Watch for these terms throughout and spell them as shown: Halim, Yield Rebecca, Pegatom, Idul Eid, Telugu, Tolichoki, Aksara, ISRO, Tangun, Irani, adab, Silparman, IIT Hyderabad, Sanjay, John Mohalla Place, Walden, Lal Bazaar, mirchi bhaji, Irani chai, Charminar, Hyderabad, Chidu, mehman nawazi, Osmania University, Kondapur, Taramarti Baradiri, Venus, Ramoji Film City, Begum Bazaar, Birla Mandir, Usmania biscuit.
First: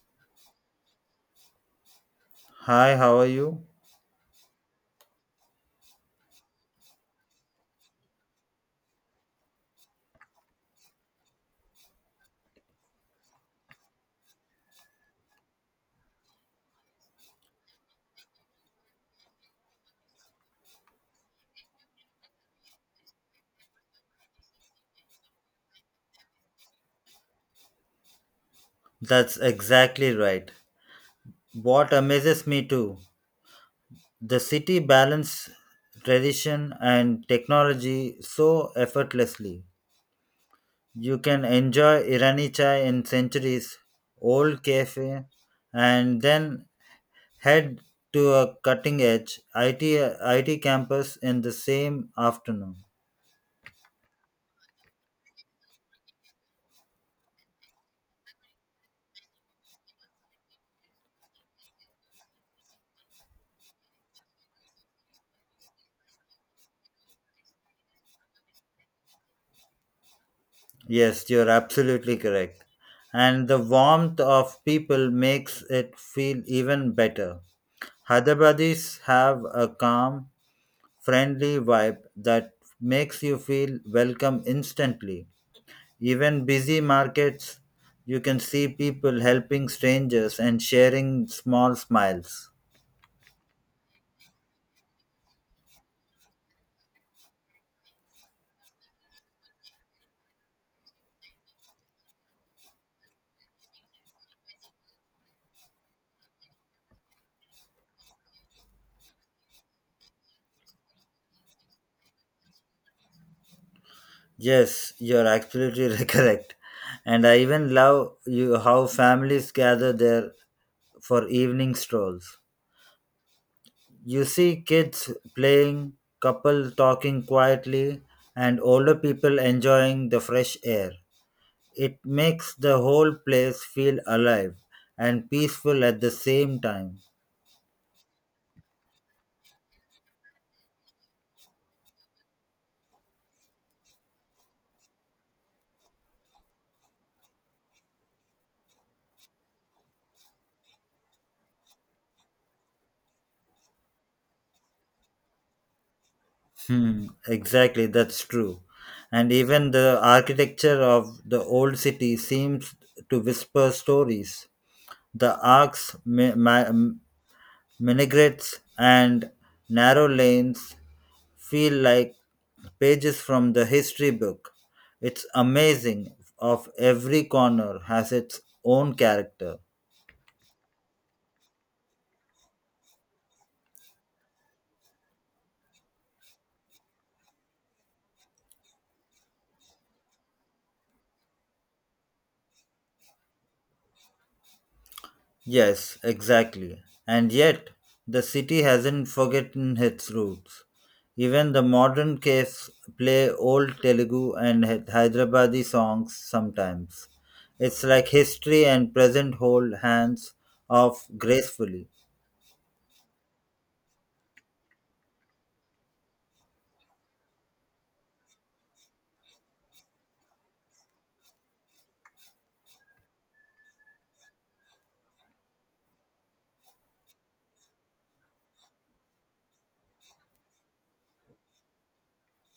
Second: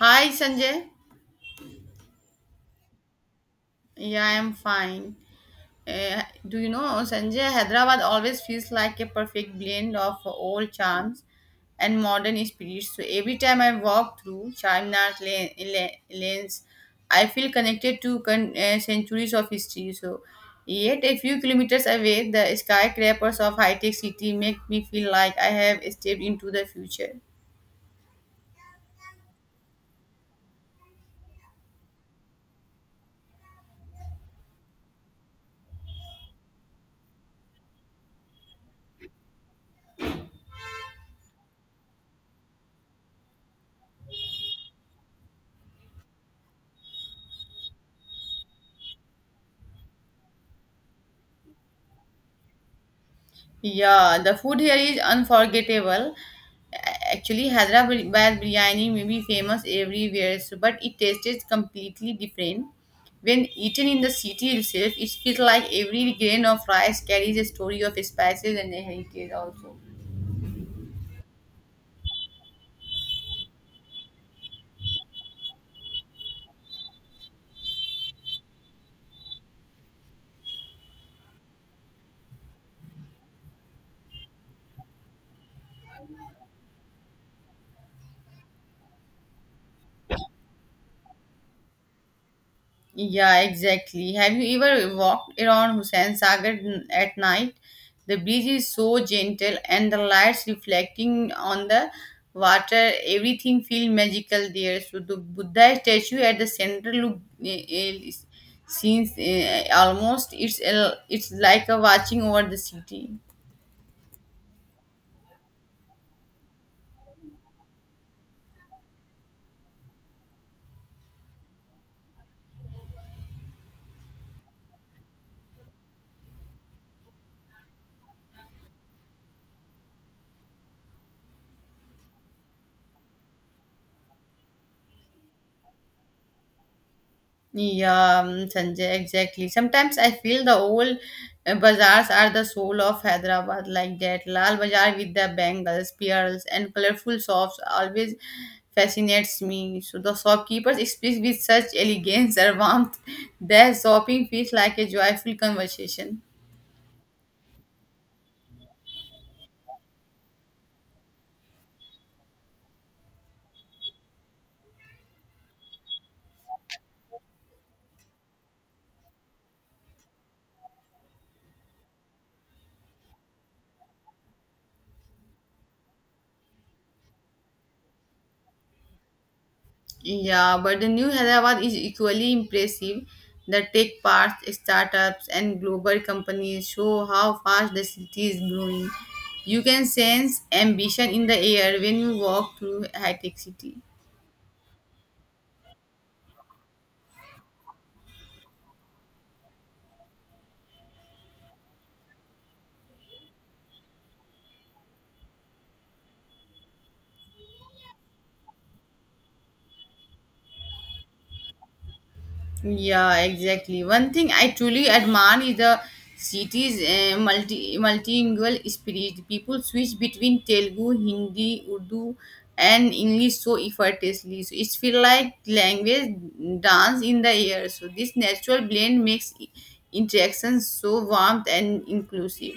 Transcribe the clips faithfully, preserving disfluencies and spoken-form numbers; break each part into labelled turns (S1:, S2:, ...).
S1: Hi Sanjay.
S2: Hi, how are you?
S1: Yeah, I'm fine. Uh, do you know Sanjay, Hyderabad always feels like a perfect blend of old charms and modern spirit. So every time I walk through Charminar lane, la- lanes, I feel connected to con- uh, centuries of history. So yet a few kilometers away, the skyscrapers of high-tech city make me feel like I have stepped into the future.
S2: That's exactly right. What amazes me too, the city balance tradition and technology so effortlessly. You can enjoy Irani chai in centuries, old cafe, and then head to a cutting edge I T, I T campus in the same afternoon.
S1: Yeah, the food here is unforgettable. Actually, Hyderabad biryani may be famous everywhere, so- but it tastes completely different. When eaten in the city itself, it feels like every grain of rice carries a story of spices and a heritage also.
S2: Yes, you're absolutely correct. And the warmth of people makes it feel even better. Hyderabadis have a calm, friendly vibe that makes you feel welcome instantly. Even busy markets, you can see people helping strangers and sharing small smiles.
S1: Yeah, exactly. Have you ever walked around Hussain Sagar n- at night? The breeze is so gentle and the lights reflecting on the water, everything feels magical there. So the Buddha statue at the center look uh, uh, since uh, almost it's a, it's like a watching over the city.
S2: Yes, you're absolutely correct. And I even love you how families gather there for evening strolls. You see kids playing, couple talking quietly, and older people enjoying the fresh air. It makes the whole place feel alive and peaceful at the same time.
S1: Yeah, um, Sanjay, exactly. Sometimes I feel the old uh, bazaars are the soul of Hyderabad, like that. Lal Bazaar with the bangles, pearls, and colorful shops always fascinates me. So the shopkeepers speak with such elegance and warmth that shopping feels like a joyful conversation.
S2: Hmm, exactly, that's true. And even the architecture of the old city seems to whisper stories. The arcs, mi- ma- m- minarets, and narrow lanes feel like pages from the history book. It's amazing of every corner has its own character.
S1: Yeah, but the new Hyderabad is equally impressive. The tech parks, startups, and global companies show how fast the city is growing. You can sense ambition in the air when you walk through high tech city.
S2: Yes, exactly. And yet, the city hasn't forgotten its roots. Even the modern cafes play old Telugu and Hy- Hyderabadi songs sometimes. It's like history and present hold hands off gracefully.
S1: Yeah, exactly. One thing I truly admire is the city's uh, multi multilingual spirit. People switch between Telugu, Hindi, Urdu, and English so effortlessly. So it's feel like language dance in the air. So this natural blend makes i- interactions so warm and inclusive.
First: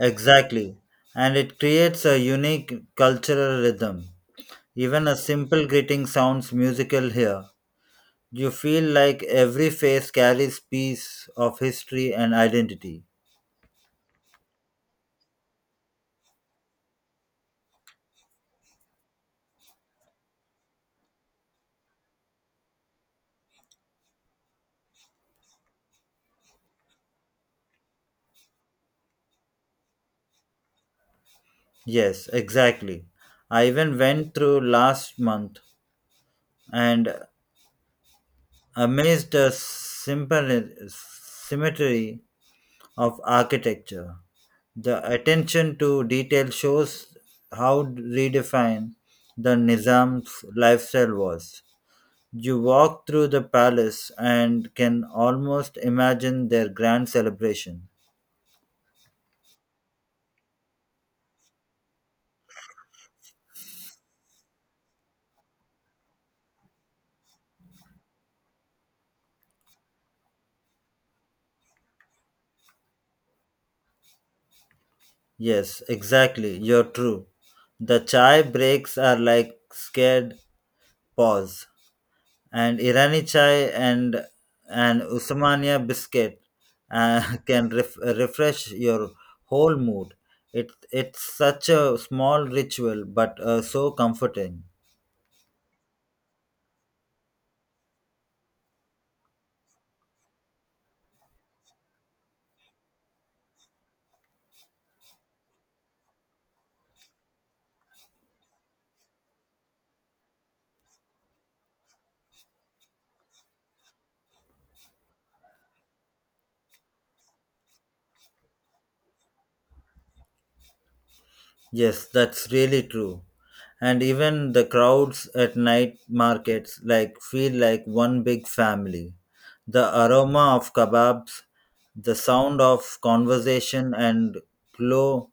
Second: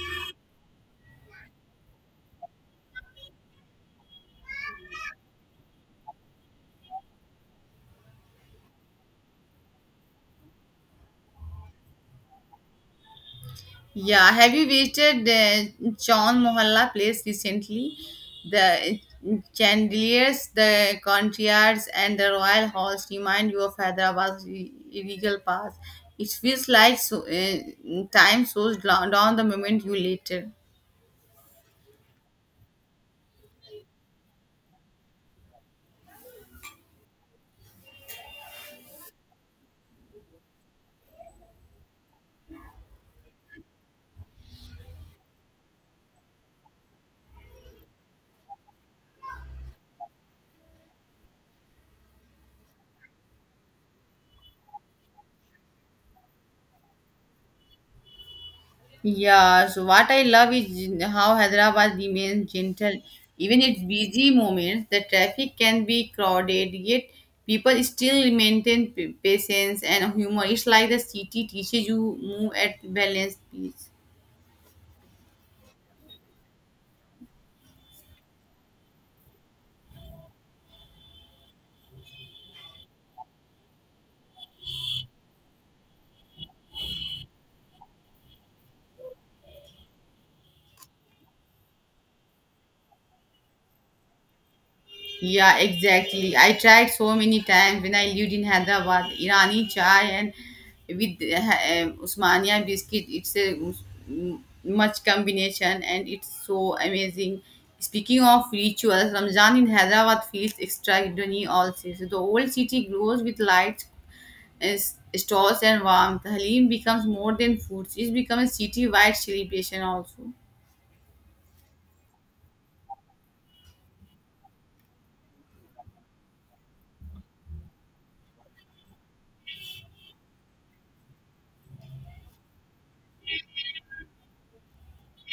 S2: Exactly. And it creates a unique cultural rhythm. Even a simple greeting sounds musical here. You feel like every face carries piece of history and identity.
S1: Yeah, have you visited uh, John Mohalla Place recently? The chandeliers, the courtyards, and the royal halls remind you of Hyderabad's re- regal past. It feels like so, uh, time slows down down the moment you later.
S2: Yes, exactly. I even went through last month and amazed the simple symmetry of architecture. The attention to detail shows how redefined the Nizam's lifestyle was. You walk through the palace and can almost imagine their grand celebration.
S1: Yeah, so what I love is how Hyderabad remains gentle. Even its busy moments, the traffic can be crowded, yet people still maintain pa- patience and humor. It's like the city teaches you move at balance pace.
S2: Yes, exactly. You're true. The chai breaks are like scared paws and Irani chai and and Usmania biscuit uh, can ref- refresh your whole mood. It it's such a small ritual, but uh, so comforting.
S1: Yeah, exactly. I tried so many times when I lived in Hyderabad, Irani chai and with uh, uh, Usmania biscuit. It's a us- much combination and it's so amazing. Speaking of rituals, Ramzan in Hyderabad feels extraordinary also. So the old city glows with lights, uh, s- stores and warmth. Halim becomes more than food. It becomes a city-wide celebration also.
S2: Yes, that's really true. And even the crowds at night markets like feel like one big family. The aroma of kebabs, the sound of conversation and glow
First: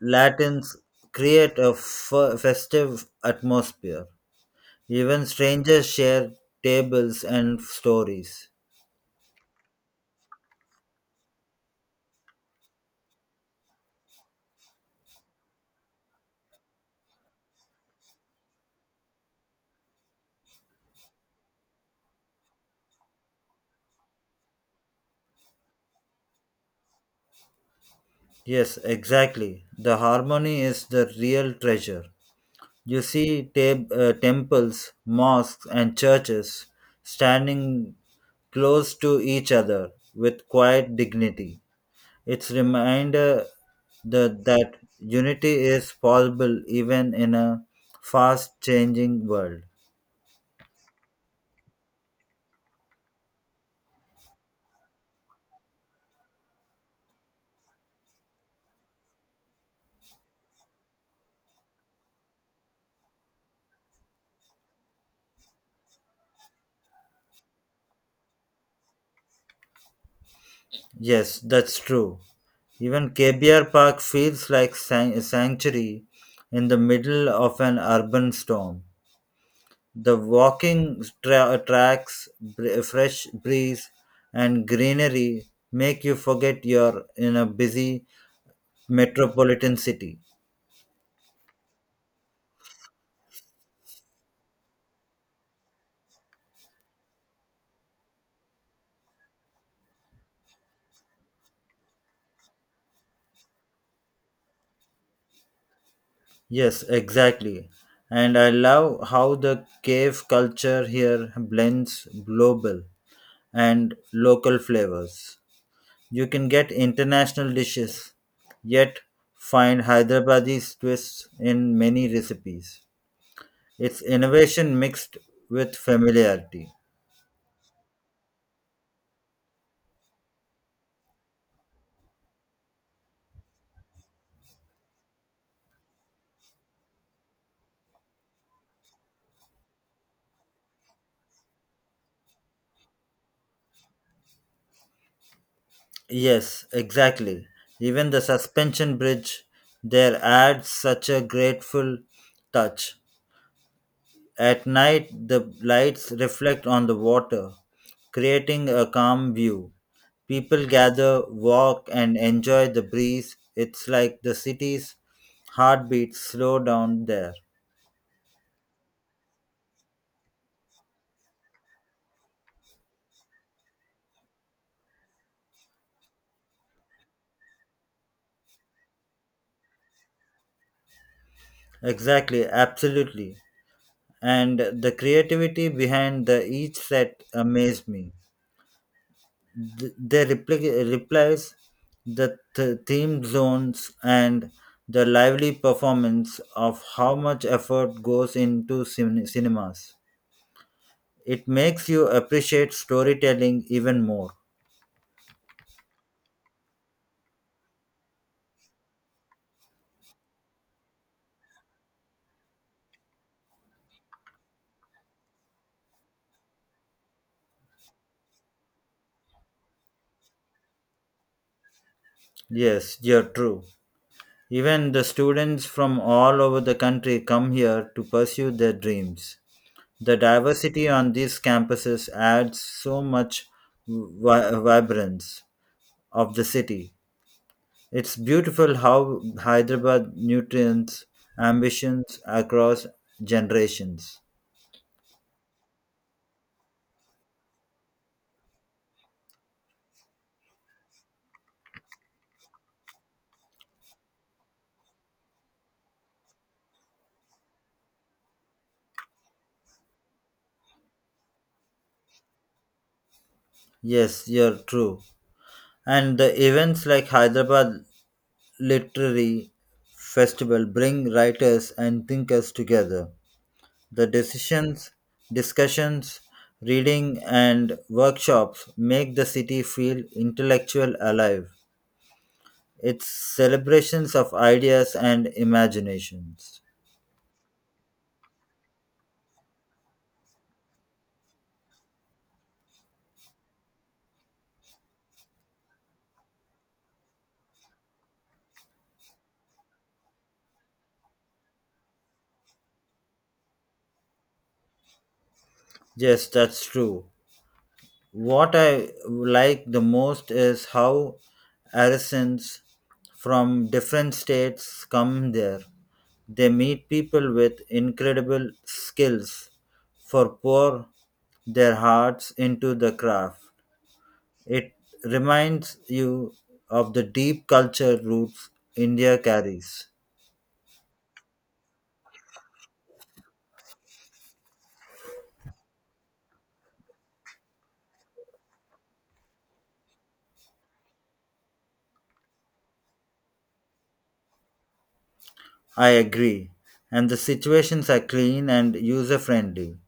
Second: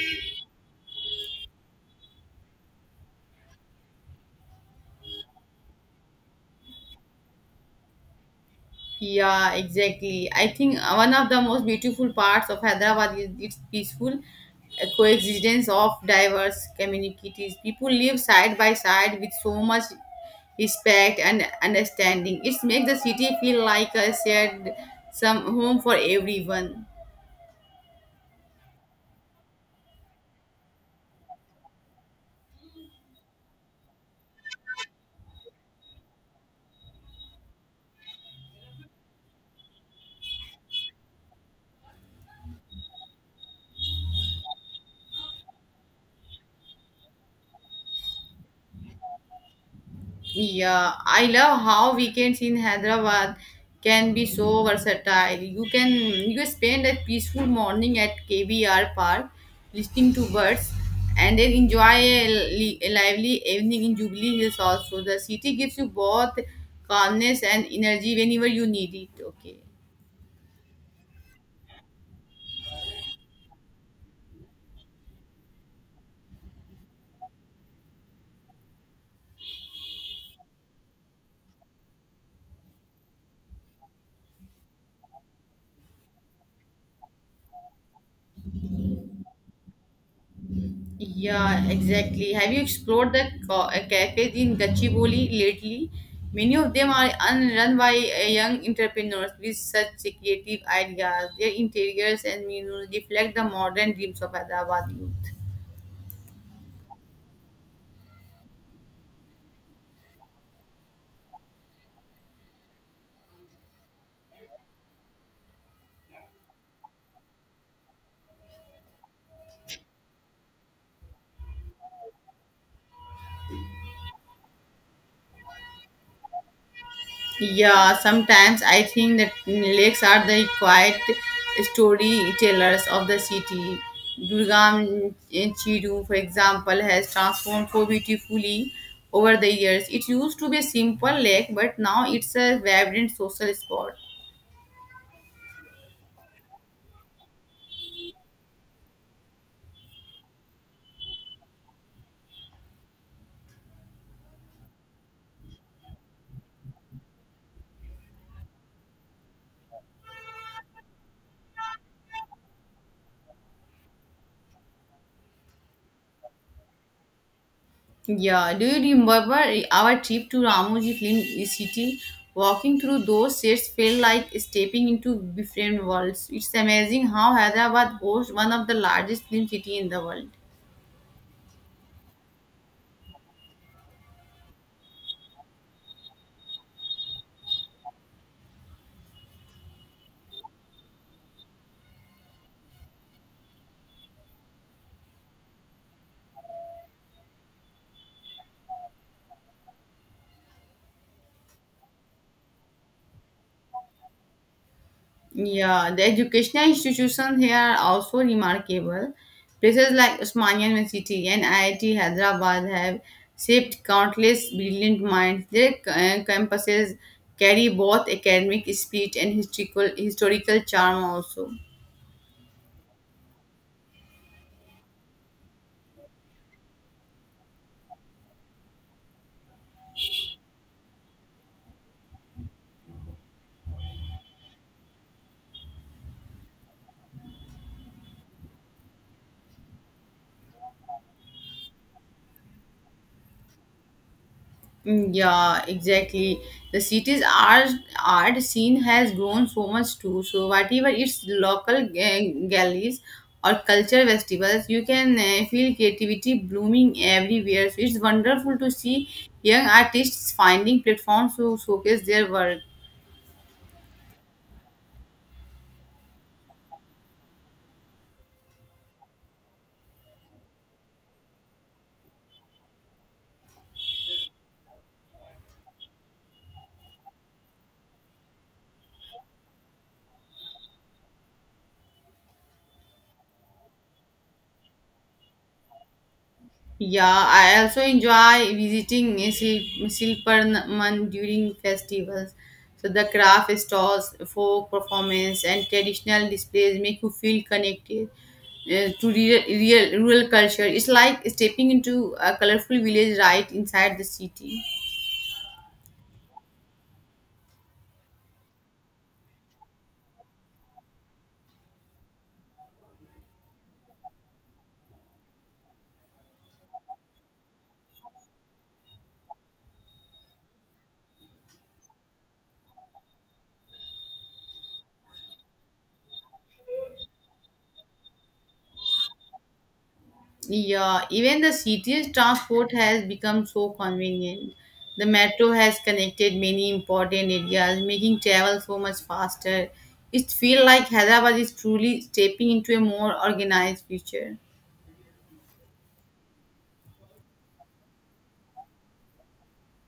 S2: Latins create a f- festive atmosphere. Even strangers share tables and stories.
S1: Yeah, exactly. I think uh, one of the most beautiful parts of Hyderabad is its peaceful uh, coexistence of diverse communities. People live side by side with so much respect and understanding. It makes the city feel like a shared some home for everyone.
S2: Yes, exactly. The harmony is the real treasure. You see tab- uh, temples, mosques, and churches standing close to each other with quiet dignity. It's reminder that, that unity is possible even in a fast changing world.
S1: Yeah, I love how weekends in Hyderabad can be so versatile. You can you spend a peaceful morning at K B R Park listening to birds and then enjoy a, li- a lively evening in Jubilee Hills also. The city gives you both calmness and energy whenever you need it. Okay.
S2: Yes, that's true. Even K B R Park feels like san- a sanctuary in the middle of an urban storm. The walking tra- tracks, br- fresh breeze, and greenery make you forget you're in a busy metropolitan city.
S1: Yeah, exactly. Have you explored the ca- uh, cafes in Gachibowli lately? Many of them are un- run by uh, young entrepreneurs with such creative ideas. Their interiors and menus reflect the modern dreams of Hyderabad youth.
S2: Yes, exactly. And I love how the cave culture here blends global and local flavors. You can get international dishes, yet find Hyderabadi twists in many recipes. It's innovation mixed with familiarity.
S1: Yeah, sometimes I think that lakes are the quiet storytellers of the city. Durgam eh, Chidu, for example, has transformed so beautifully over the years. It used to be a simple lake, but now it's a vibrant social spot.
S2: Yes, exactly. Even the suspension bridge there adds such a grateful touch. At night, the lights reflect on the water, creating a calm view. People gather, walk, and enjoy the breeze. It's like the city's heartbeats slow down there.
S1: Yeah, do you remember our trip to Ramoji Film City? Walking through those sets felt like stepping into different worlds. It's amazing how Hyderabad hosts one of the largest film city in the world.
S2: Exactly, absolutely. And the creativity behind the each set amazed me. Th- They repli- replies, the th- theme zones, and the lively performance of how much effort goes into cin- cinemas. It makes you appreciate storytelling even more.
S1: Yeah, the educational institutions here are also remarkable. Places like Osmania University and I I T Hyderabad have shaped countless brilliant minds. Their uh, campuses carry both academic spirit and historical historical charm also.
S2: Yes, you're true. Even the students from all over the country come here to pursue their dreams. The diversity on these campuses adds so much vi- vibrance of the city. It's beautiful how Hyderabad nutrients ambitions across generations.
S1: Mm, Yeah, exactly. The city's art, art scene has grown so much too. So, whatever its local ga- galleries or culture festivals, you can uh, feel creativity blooming everywhere. So, it's wonderful to see young artists finding platforms to showcase their work.
S2: Yes, you're true. And the events like Hyderabad literary festival bring writers and thinkers together. The decisions, discussions, reading, and workshops make the city feel intellectual alive. It's celebrations of ideas and imaginations.
S1: Yeah, I also enjoy visiting Sil- Silparman during festivals. So the craft stalls, folk performance, and traditional displays make you feel connected uh, to real, real rural culture. It's like stepping into a colorful village right inside the city.
S2: Yes, that's true. What I like the most is how artisans from different states come there. They meet people with incredible skills for pour their hearts into the craft. It reminds you of the deep culture roots India carries.
S1: Yeah, even the city's transport has become so convenient. The metro has connected many important areas, making travel so much faster. It feels like Hyderabad is truly stepping into a more organized future.
S2: I agree. And the situations are clean and user friendly.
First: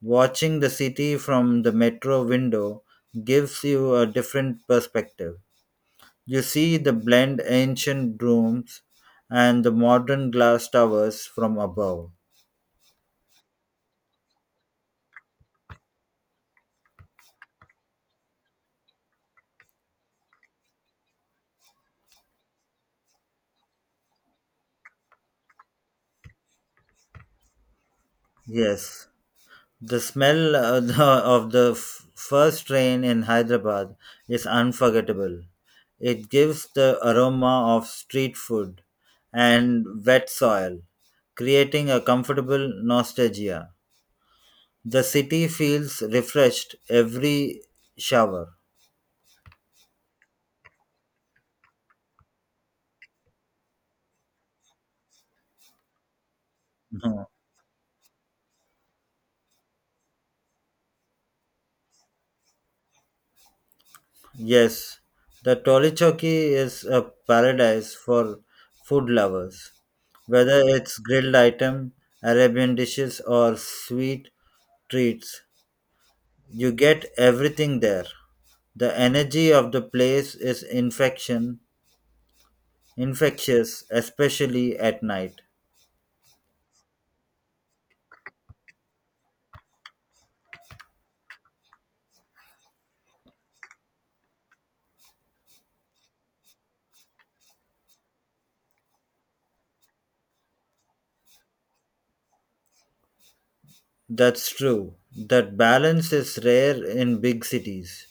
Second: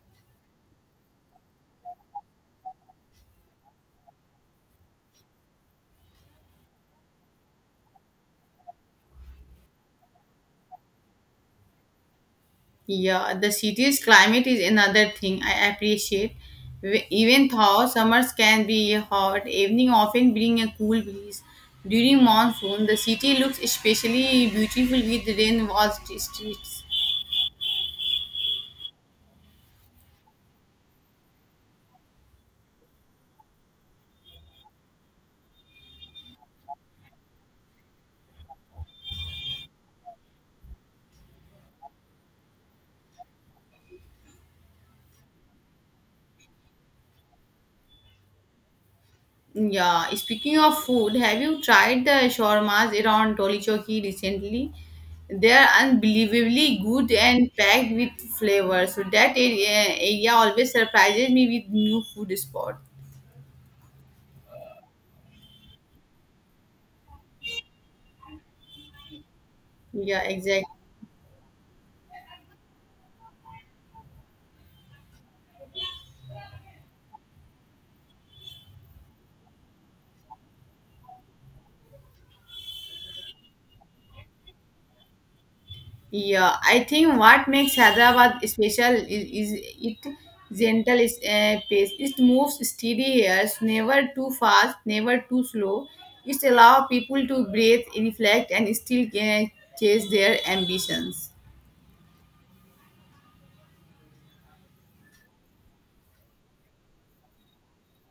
S2: Watching the city from the metro window gives you a different perspective. You see the blend ancient rooms and the modern glass towers from above.
S1: Yeah, the city's climate is another thing I appreciate. W- Even though summers can be hot, evening often bring a cool breeze. During monsoon, the city looks especially beautiful with rain washed streets.
S2: Yes, the smell of the, of the f- first train in Hyderabad is unforgettable. It gives the aroma of street food and wet soil, creating a comfortable nostalgia. The city feels refreshed every shower.
S1: Yeah, speaking of food, have you tried the shawarmas around Tolichoki recently? They are unbelievably good
S2: Mhm.
S1: and packed with flavors. So that area, area always surprises me with new food spot.
S2: Yes, the Tolichoki is a paradise for food lovers,
S1: Yeah,
S2: whether
S1: exactly.
S2: it's grilled item, Arabian dishes, or sweet treats. You get everything there. The energy of the place is infection, infectious, especially at night.
S1: Yeah, I think what makes Hyderabad special is, is it gentle is, uh, pace. It moves steady here, never too fast, never too slow. It allows people to breathe, reflect, and still uh, chase their ambitions.
S2: That's true. That balance is rare in big cities.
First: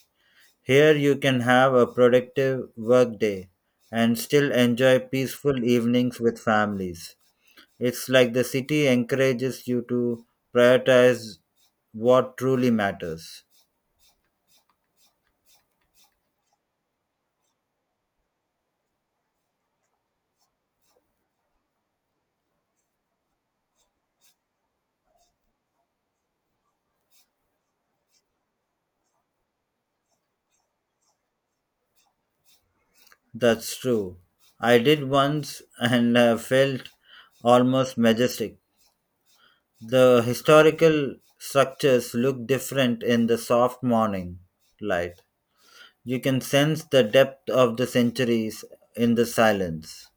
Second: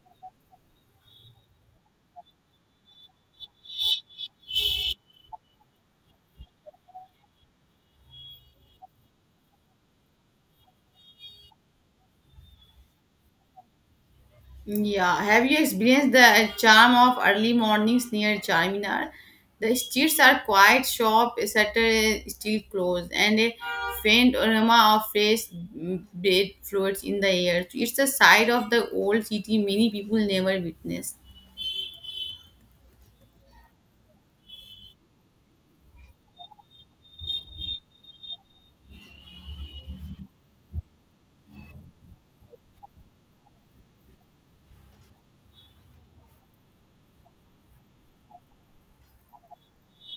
S2: Here you can have a productive work day and still enjoy peaceful evenings with families. It's like the city encourages you to prioritize what truly matters.
S1: Yeah, have you experienced the charm of early mornings near Charminar? The streets are quiet, shop shutter is still closed, and a faint aroma of fresh mm, bread floats in the air. It's the side of the old city many people never witness.
S2: That's true. I did once and uh, felt almost majestic. The historical structures look different in the soft morning light. You can sense the depth of the centuries in the silence.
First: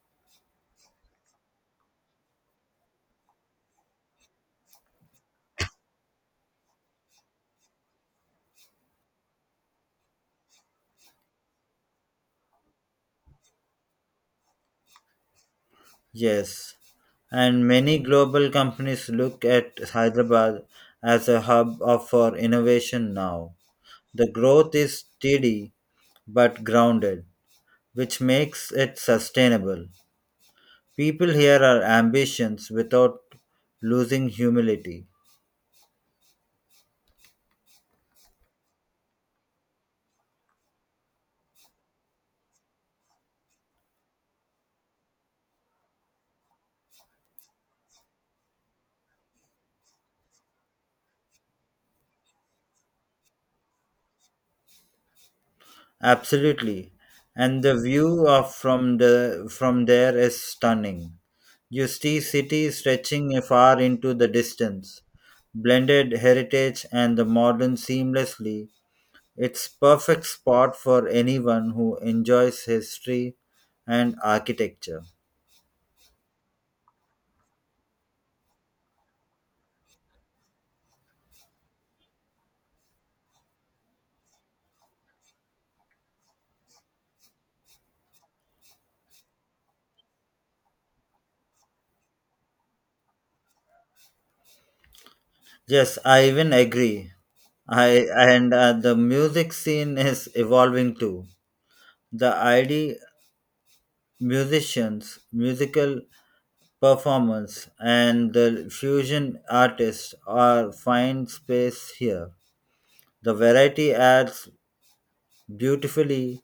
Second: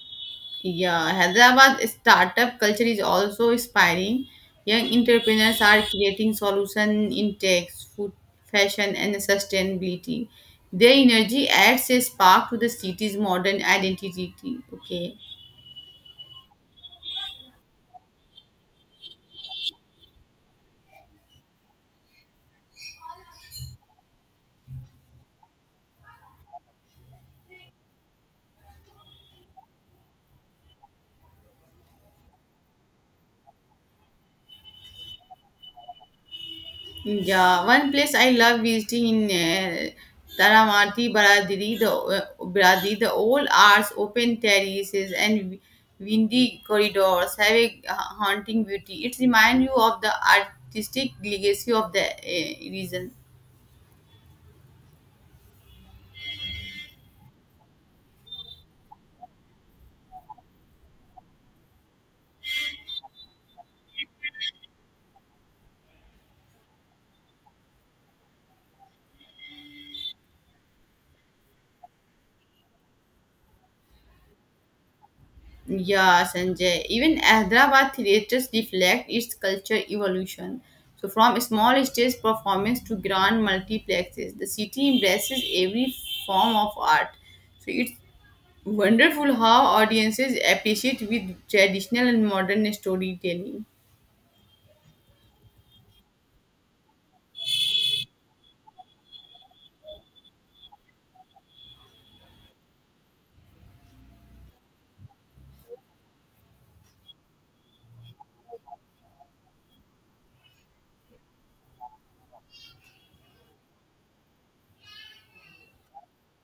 S1: Yeah, Hyderabad startup culture is also inspiring. Young entrepreneurs are creating solutions in tech, food, fashion, and sustainability. Their energy adds a spark to the city's modern identity. Okay.
S2: Yes, and many global companies look at Hyderabad as a hub of, for innovation now. The growth is steady but grounded, which makes it sustainable. People here are ambitions without losing humility.
S1: Yeah, one place I love visiting in uh, Taramarti Baradiri, the uh, Baradiri, the old arts, open terraces, and windy corridors have a uh, haunting beauty. It reminds you of the artistic legacy of the uh, region.
S2: Absolutely. And the view of from the from there is stunning. You see city stretching far into the distance, blended heritage and the modern seamlessly. It's perfect spot for anyone who enjoys history and architecture.
S1: Yeah, Sanjay. Even Hyderabad theatres reflect its culture evolution. So, from small stage performance to grand multiplexes, the city embraces every form of art. So, it. Wonderful how audiences appreciate with traditional and modern storytelling.
S2: Yes, I even agree. I and uh, the music scene is evolving too. The I D musicians, musical performance, and the fusion artists are find space here. The variety adds beautifully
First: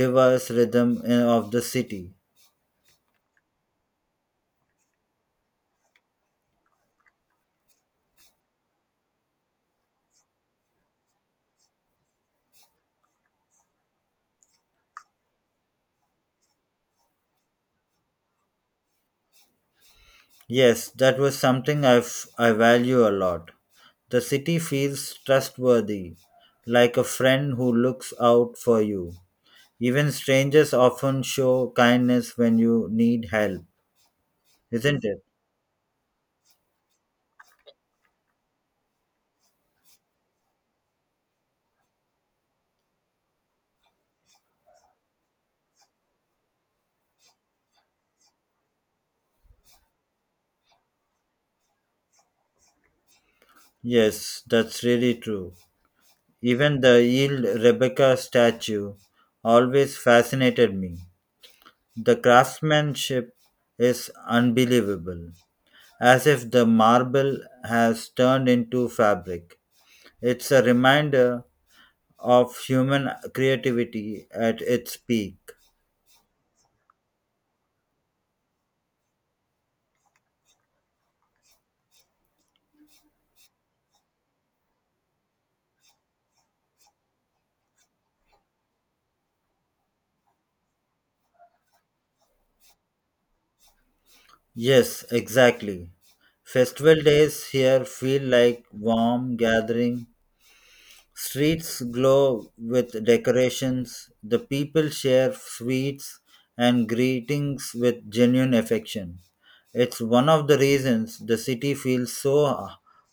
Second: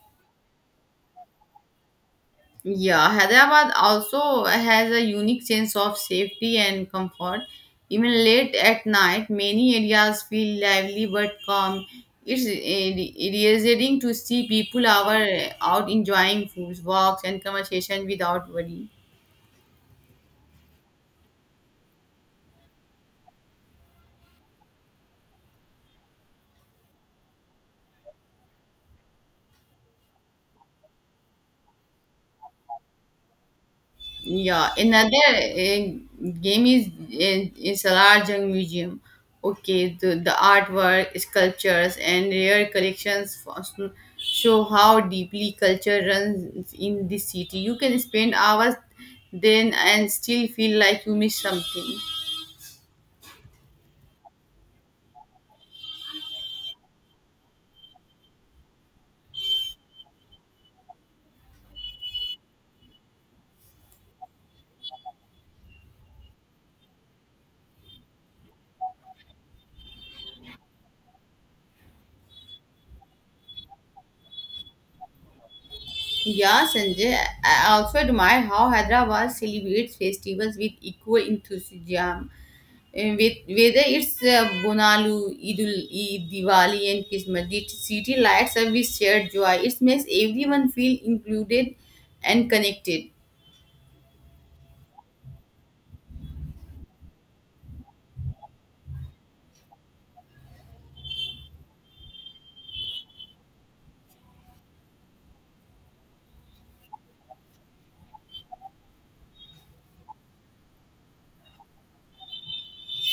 S2: diverse rhythm in- of the city.
S1: Yeah, Hyderabad also has a unique sense of safety and comfort. Even late at night, many areas feel lively but calm. It's eh, reassuring to see people are out enjoying food, walks, and conversation without worry.
S2: Yes, that was something I've, I value a lot. The city feels trustworthy, like a friend who looks out for you. Even strangers often show kindness when you need help,
S1: Yeah,
S2: isn't it?
S1: another uh, game is in is a large museum. Okay, the, the artwork, sculptures, and rare collections fos- show how deeply culture runs in this city. You can spend hours then and still feel like you missed something.
S2: Yes, that's really true. Even the Yield Rebecca statue always fascinated me. The craftsmanship is unbelievable, as if the marble has turned into fabric. It's a reminder of human creativity at its peak.
S1: Yeah, Sanjay, I also admire how Hyderabad celebrates festivals with equal enthusiasm. Uh, with whether it's uh, Bonalu, Idul Eid, Diwali, and Christmas, the city lights up with shared joy. It makes everyone feel included and connected.
S2: Yes, exactly. Festival days here feel like warm gathering. Streets glow with decorations, the people share sweets and greetings with genuine affection. It's one of the reasons the city feels so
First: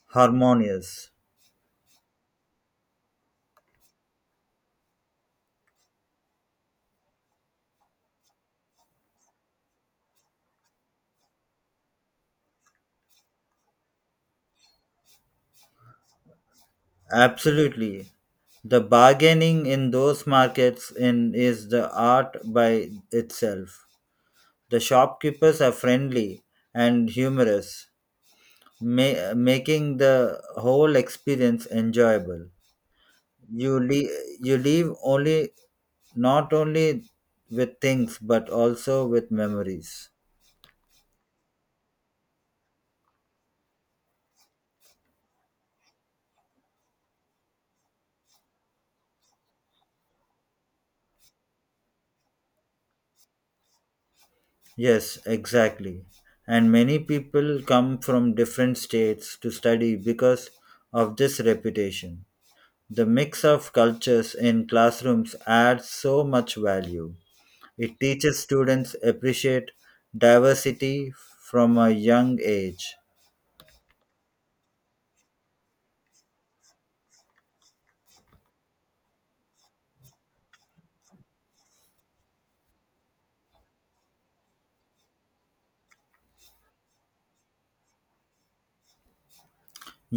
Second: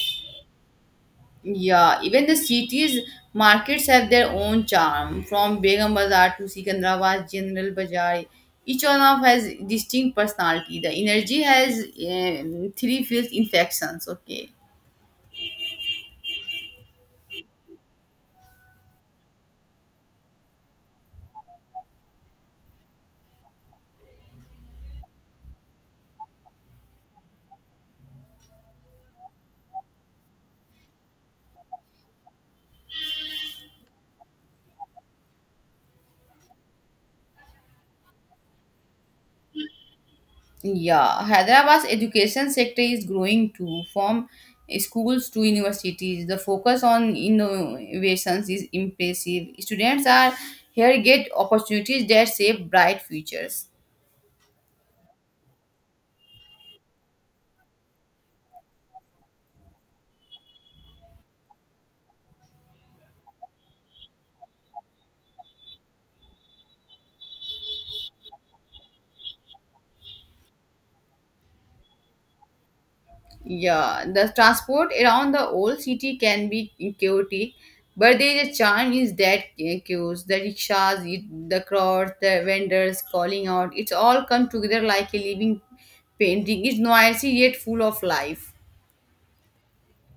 S2: harmonious.
S1: Yeah, even the city's markets have their own charm, from Begum Bazaar to Sikandrabad General Bazaar. Each one of has distinct personality. The energy has um, three fields infections. Okay.
S2: Absolutely. The bargaining in those markets in is the art by itself. The shopkeepers are friendly and humorous, ma- making the whole experience enjoyable. you leave you leave only not only with things but also with memories.
S1: Yeah, Hyderabad's education sector is growing too, from schools to universities. The focus on innovations is impressive. Students are here get opportunities that shape bright futures.
S2: Yes, exactly, and many people come from different states to study because of this reputation. The mix of cultures in classrooms adds so much value. It teaches students appreciate diversity from a young age.
S1: Yeah, the transport around the old city can be chaotic, but there is a charm is that chaos. The rickshaws, it- the crowds, the vendors calling out. It's all come together like a living painting. It's noisy yet full of life.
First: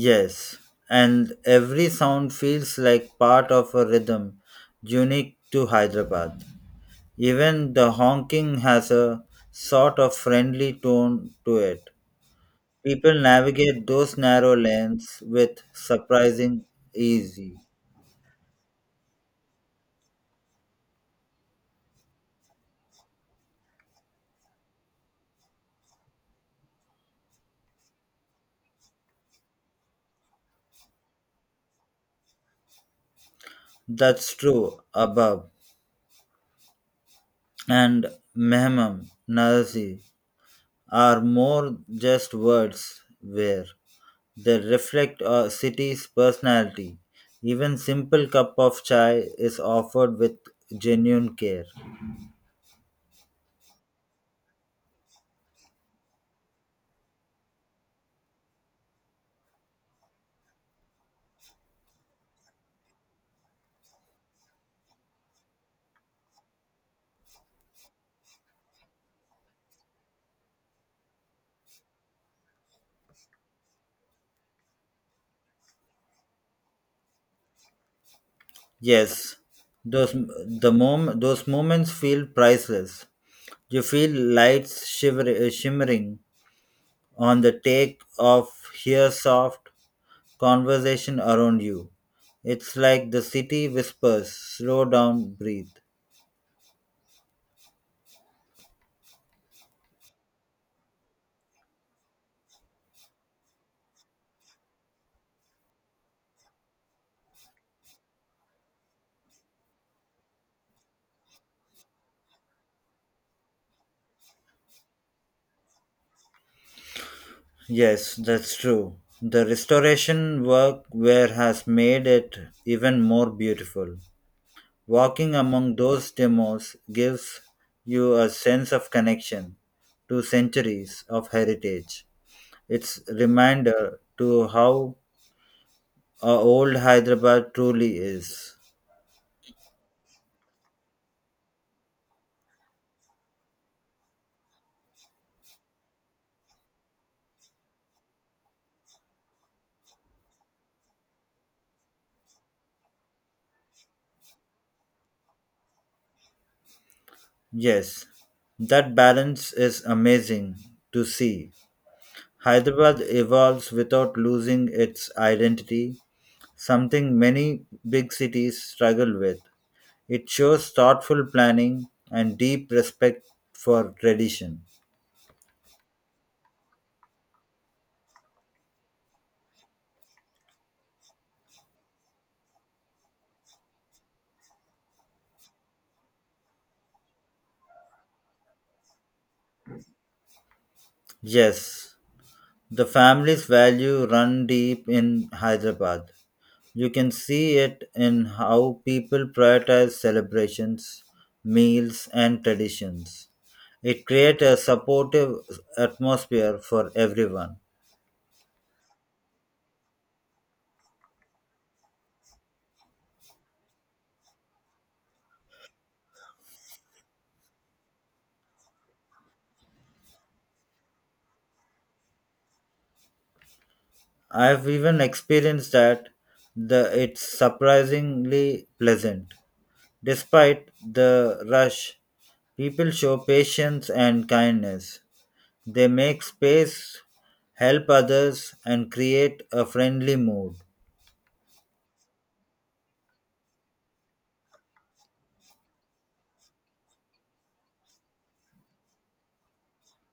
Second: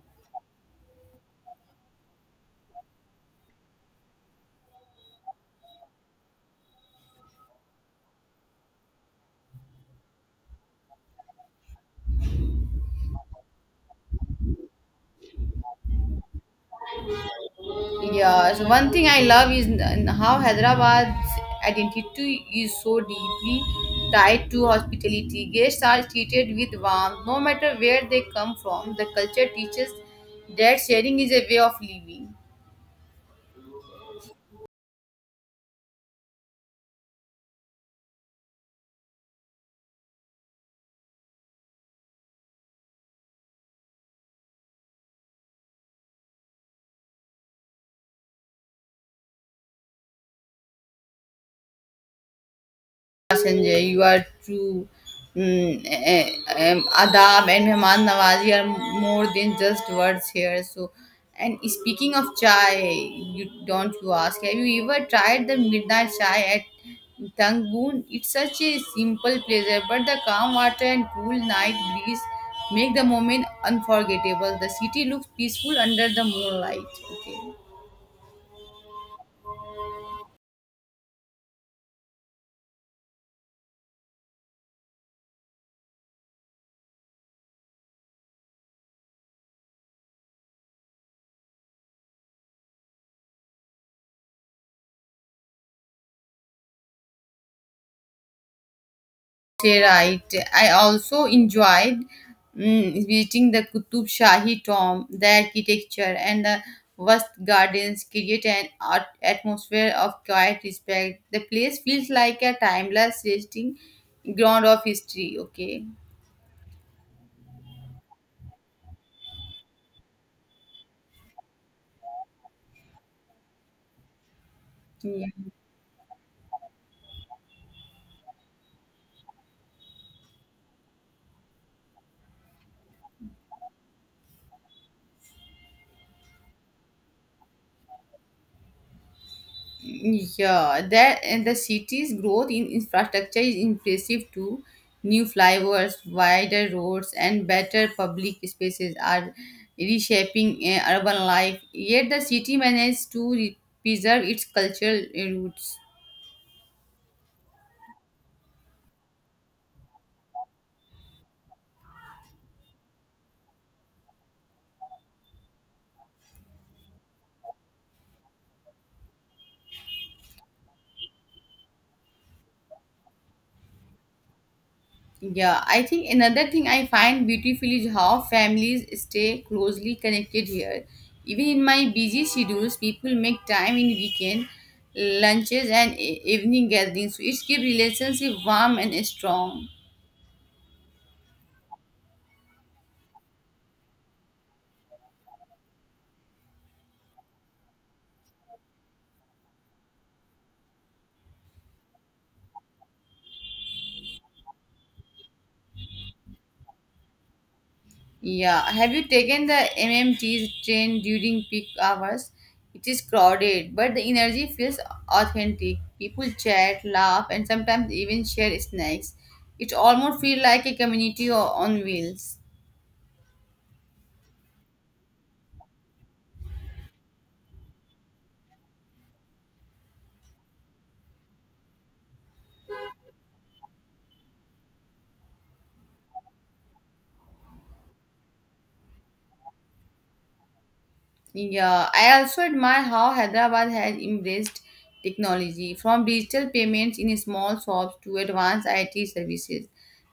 S2: Yes, and every sound feels like part of a rhythm unique to Hyderabad. Even the honking has a sort of friendly tone to it. People navigate those narrow lanes with surprising ease.
S1: Yeah, so one thing I love is n- how Hyderabad's identity is so deeply tied to hospitality. Guests are treated with warmth, no matter where they come from. The culture teaches that sharing is a way of living.
S2: That's true, above and mehmam, nazi are more just words where they reflect a city's personality. Even simple cup of chai is offered with genuine care.
S1: Passenger. You are true mm, eh, eh, um, adab and mehman nawazi are more than just words here. So, and speaking of chai, you don't you ask? Have you ever tried the midnight chai at Tangun? It's such a simple pleasure, but the calm water and cool night breeze make the moment unforgettable. The city looks peaceful under the moonlight. Okay.
S2: Yes, those the mom, those moments feel priceless. You feel lights shiver, uh, shimmering on the take of hear soft conversation around you. It's like the city whispers, slow down, breathe.
S1: Right. I also enjoyed mm, visiting the Qutub Shahi tomb. The architecture and the vast gardens create an art- atmosphere of quiet respect. The place feels like a timeless resting ground of history. Okay.
S2: Yes, that's true. The restoration work where has made it even more beautiful.
S1: Yeah.
S2: Walking among those demos gives you a sense of connection to centuries of heritage. It's reminder to how our old Hyderabad truly is.
S1: Yeah, that and the city's growth in infrastructure is impressive too. New flyovers, wider roads, and better public spaces are reshaping eh, urban life. Yet the city managed to re- preserve its cultural eh, roots.
S2: Yes, that balance is amazing to see. Hyderabad evolves without losing its identity something many big cities struggle with. It shows thoughtful planning and deep respect for tradition.
S1: Yeah, I think another thing I find beautiful is how families stay closely connected here. Even in my busy schedules, people make time in weekend lunches and e- evening gatherings, which keep relationship warm and strong.
S2: Yes, the family's value run deep in Hyderabad. You can see it in how people prioritize celebrations, meals, and traditions. It creates a supportive atmosphere for everyone.
S1: Yeah, have you taken the M M T's train during peak hours? It is crowded, but the energy feels authentic. People chat, laugh, and sometimes even share snacks. It almost feels like a community o- on wheels.
S2: I've even experienced that the it's surprisingly pleasant. Despite the rush, people show patience and kindness. They make space, help others, and create a friendly mood.
S1: Yeah, I also admire how Hyderabad has embraced technology from digital payments in small shops to advanced I T services.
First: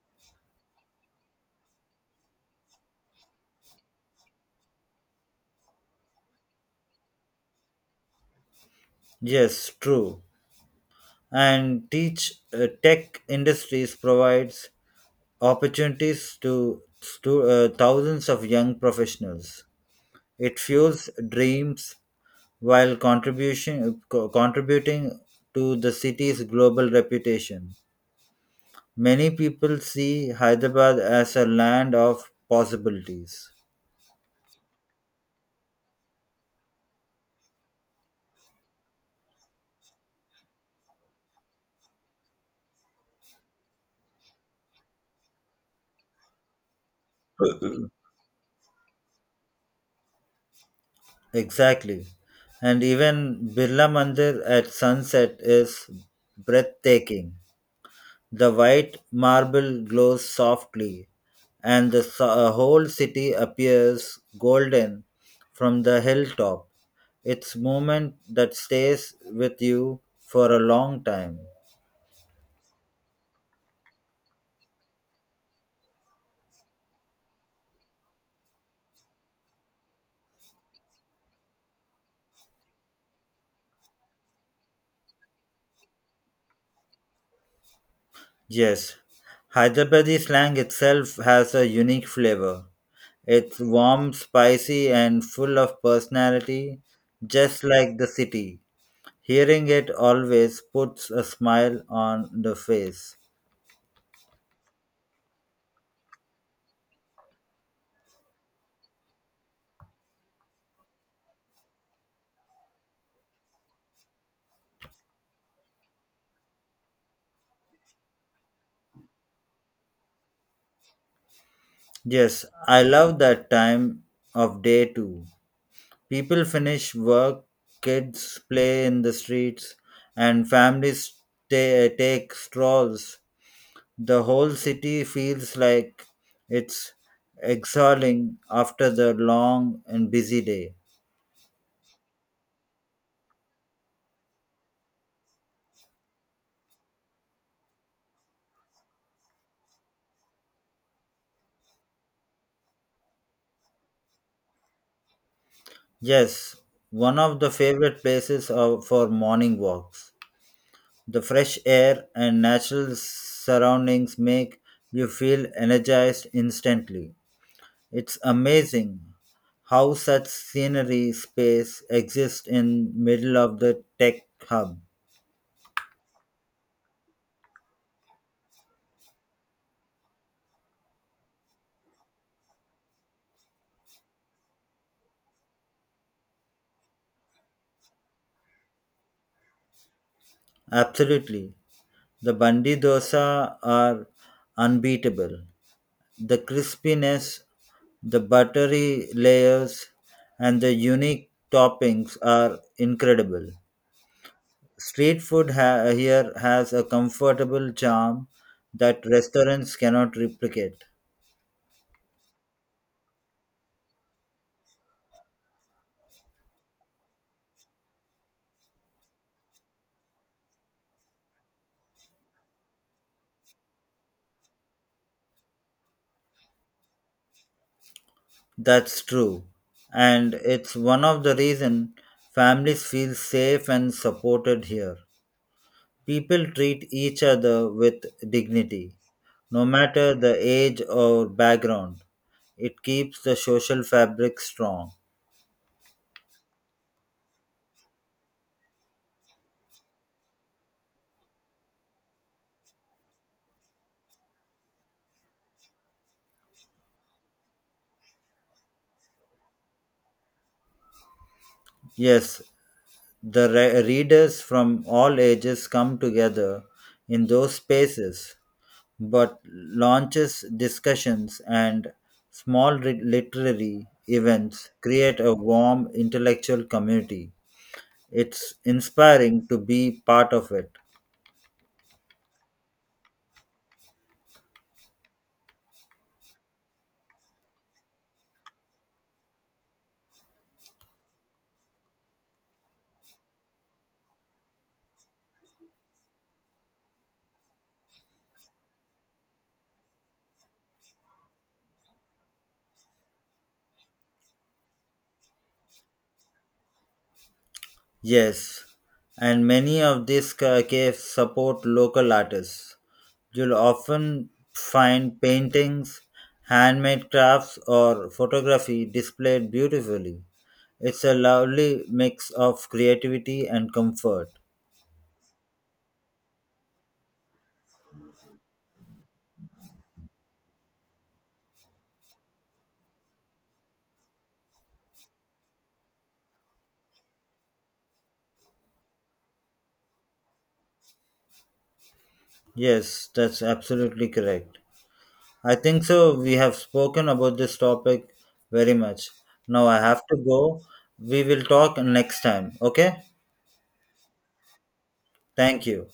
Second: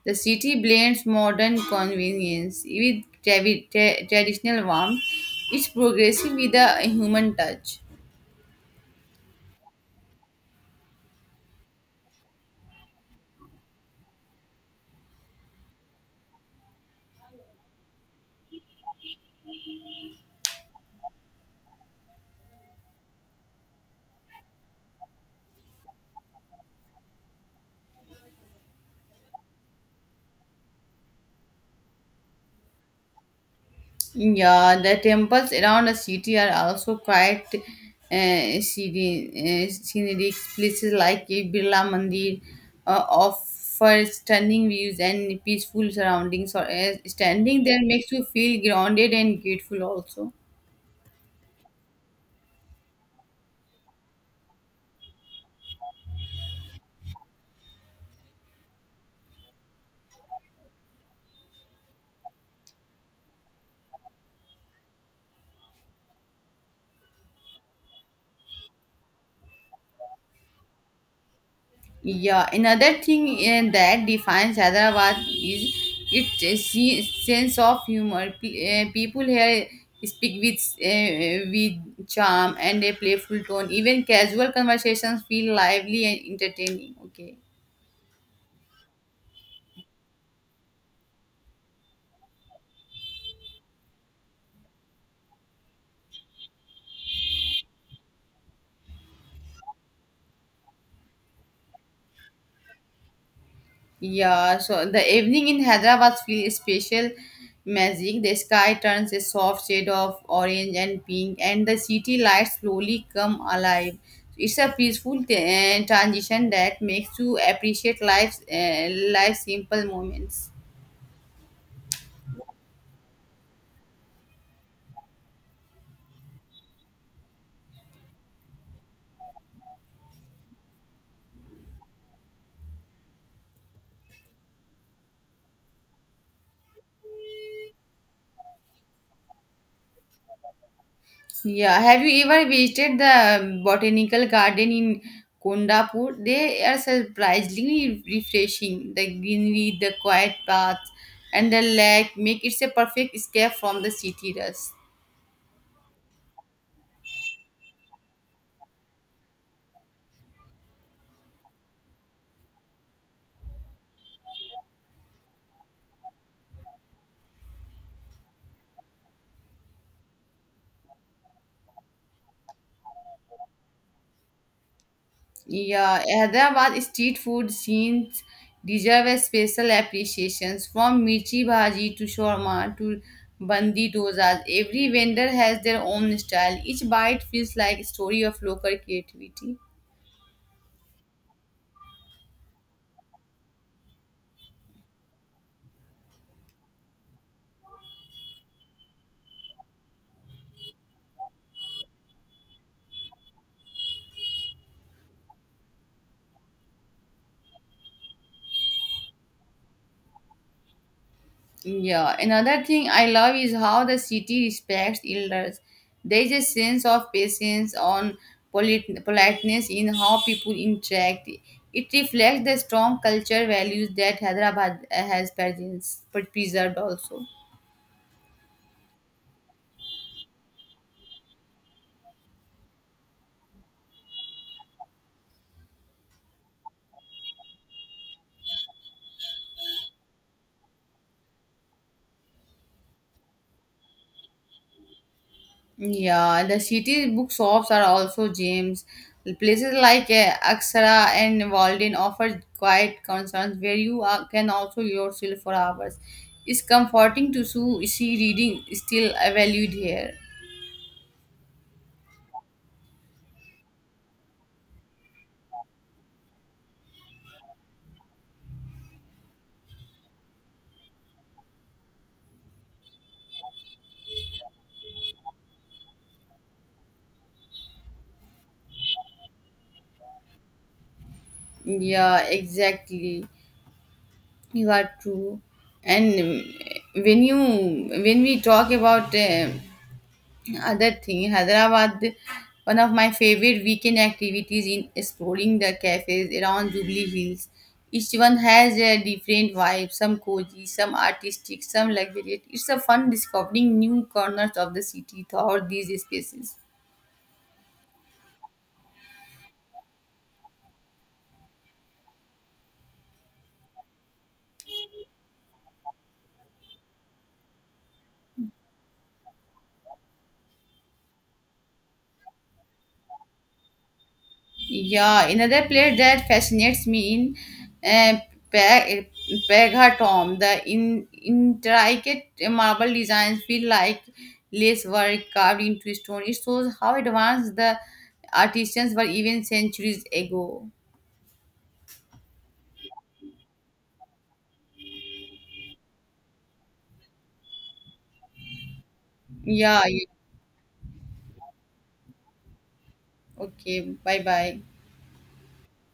S1: The city blends modern convenience with tra- tra- traditional warmth. It's progressive with a human touch.
S2: Yes, true. And teach uh, tech industries provides opportunities to stu- uh, thousands of young professionals. It fuels dreams while contribution co- contributing to the city's global reputation. Many people see Hyderabad as a land of possibilities.
S1: Yeah, the temples around the city are also quite uh, scene- uh, scenic places like a Birla Mandir uh, offer stunning views and peaceful surroundings. Or uh, standing there makes you feel grounded and grateful also.
S2: Exactly. And even Birla Mandir at sunset is breathtaking. The white marble glows softly, and the so- uh, whole city appears golden from the hilltop. It's moment that stays with you for a long time.
S1: Yeah, another thing eh, that defines Hyderabad is its eh, se- sense of humor. P- eh, people here speak with eh, with charm and a playful tone. Even casual conversations feel lively and entertaining. Okay.
S2: Yes, Hyderabadi slang itself has a unique flavor. It's warm, spicy, and full of personality, just like the city. Hearing it always puts a smile on the face.
S1: Yeah, so the evening in Hyderabad feels special magic. The sky turns a soft shade of orange and pink, and the city lights slowly come alive. It's a peaceful t- uh, transition that makes you appreciate life's uh, life's simple moments.
S2: Yes, I love that time of day too. People finish work, kids play in the streets, and families ta- take strolls. The whole city feels like it's exhaling after the long and busy day.
S1: Yeah, have you ever visited the um, botanical garden in Kondapur? They are surprisingly refreshing. The greenery, the quiet paths, and the lake make it a perfect escape from the city rush.
S2: Yes, one of the favorite places of, for morning walks. The fresh air and natural surroundings make you feel energized instantly. It's amazing how such scenery space exists in middle of the tech hub.
S1: Yeah, Hyderabad street food scenes deserve a special appreciations. From mirchi bhaji to shawarma to bandi dosas, every vendor has their own style. Each bite feels like a story of local creativity.
S2: Absolutely. The bandi dosa are unbeatable. The crispiness, the buttery layers, and the unique toppings are incredible. Street food ha- here has a comfortable charm that restaurants cannot replicate.
S1: Yeah, another thing I love is how the city respects elders. There is a sense of patience on polit- politeness in how people interact. It reflects the strong culture values that Hyderabad uh, has presence, preserved also.
S2: That's true. And it's one of the reason families feel safe and supported here. People treat each other with dignity, no matter the age or background. It keeps the social fabric strong.
S1: Yeah, the city bookshops are also gyms. Places like uh, Aksara and Walden offer quiet concerns where you are, can also yourself for hours. It's comforting to su- see reading is still uh, valued here.
S2: Yes, the re- readers from all ages come together in those spaces, but launches, discussions, and small re- literary events create a warm intellectual community. It's inspiring to be part of it.
S1: Yeah, exactly. You are true. And um, when you when we talk about um Other thing, Hyderabad, one of my favorite weekend activities in exploring the cafes around Jubilee Hills. Each one has a different vibe, some cozy, some artistic, some luxurious. It's a fun discovering new corners of the city throughout these spaces.
S2: Yes, and many of these ca- caves support local artists. You'll often find paintings, handmade crafts, or photography displayed beautifully. It's a lovely mix of creativity and comfort.
S1: Yeah, another player that fascinates me in uh, Pe- Pegatom, the in, intricate marble designs feel like lace work carved into stone. It shows how advanced the artisans were even centuries ago.
S2: Yes, that's absolutely correct. I think so. We have spoken about this topic very much. Now I
S1: Yeah,
S2: have
S1: yeah.
S2: to go. We will talk next time. Okay?
S1: Okay, bye bye.
S2: Thank you.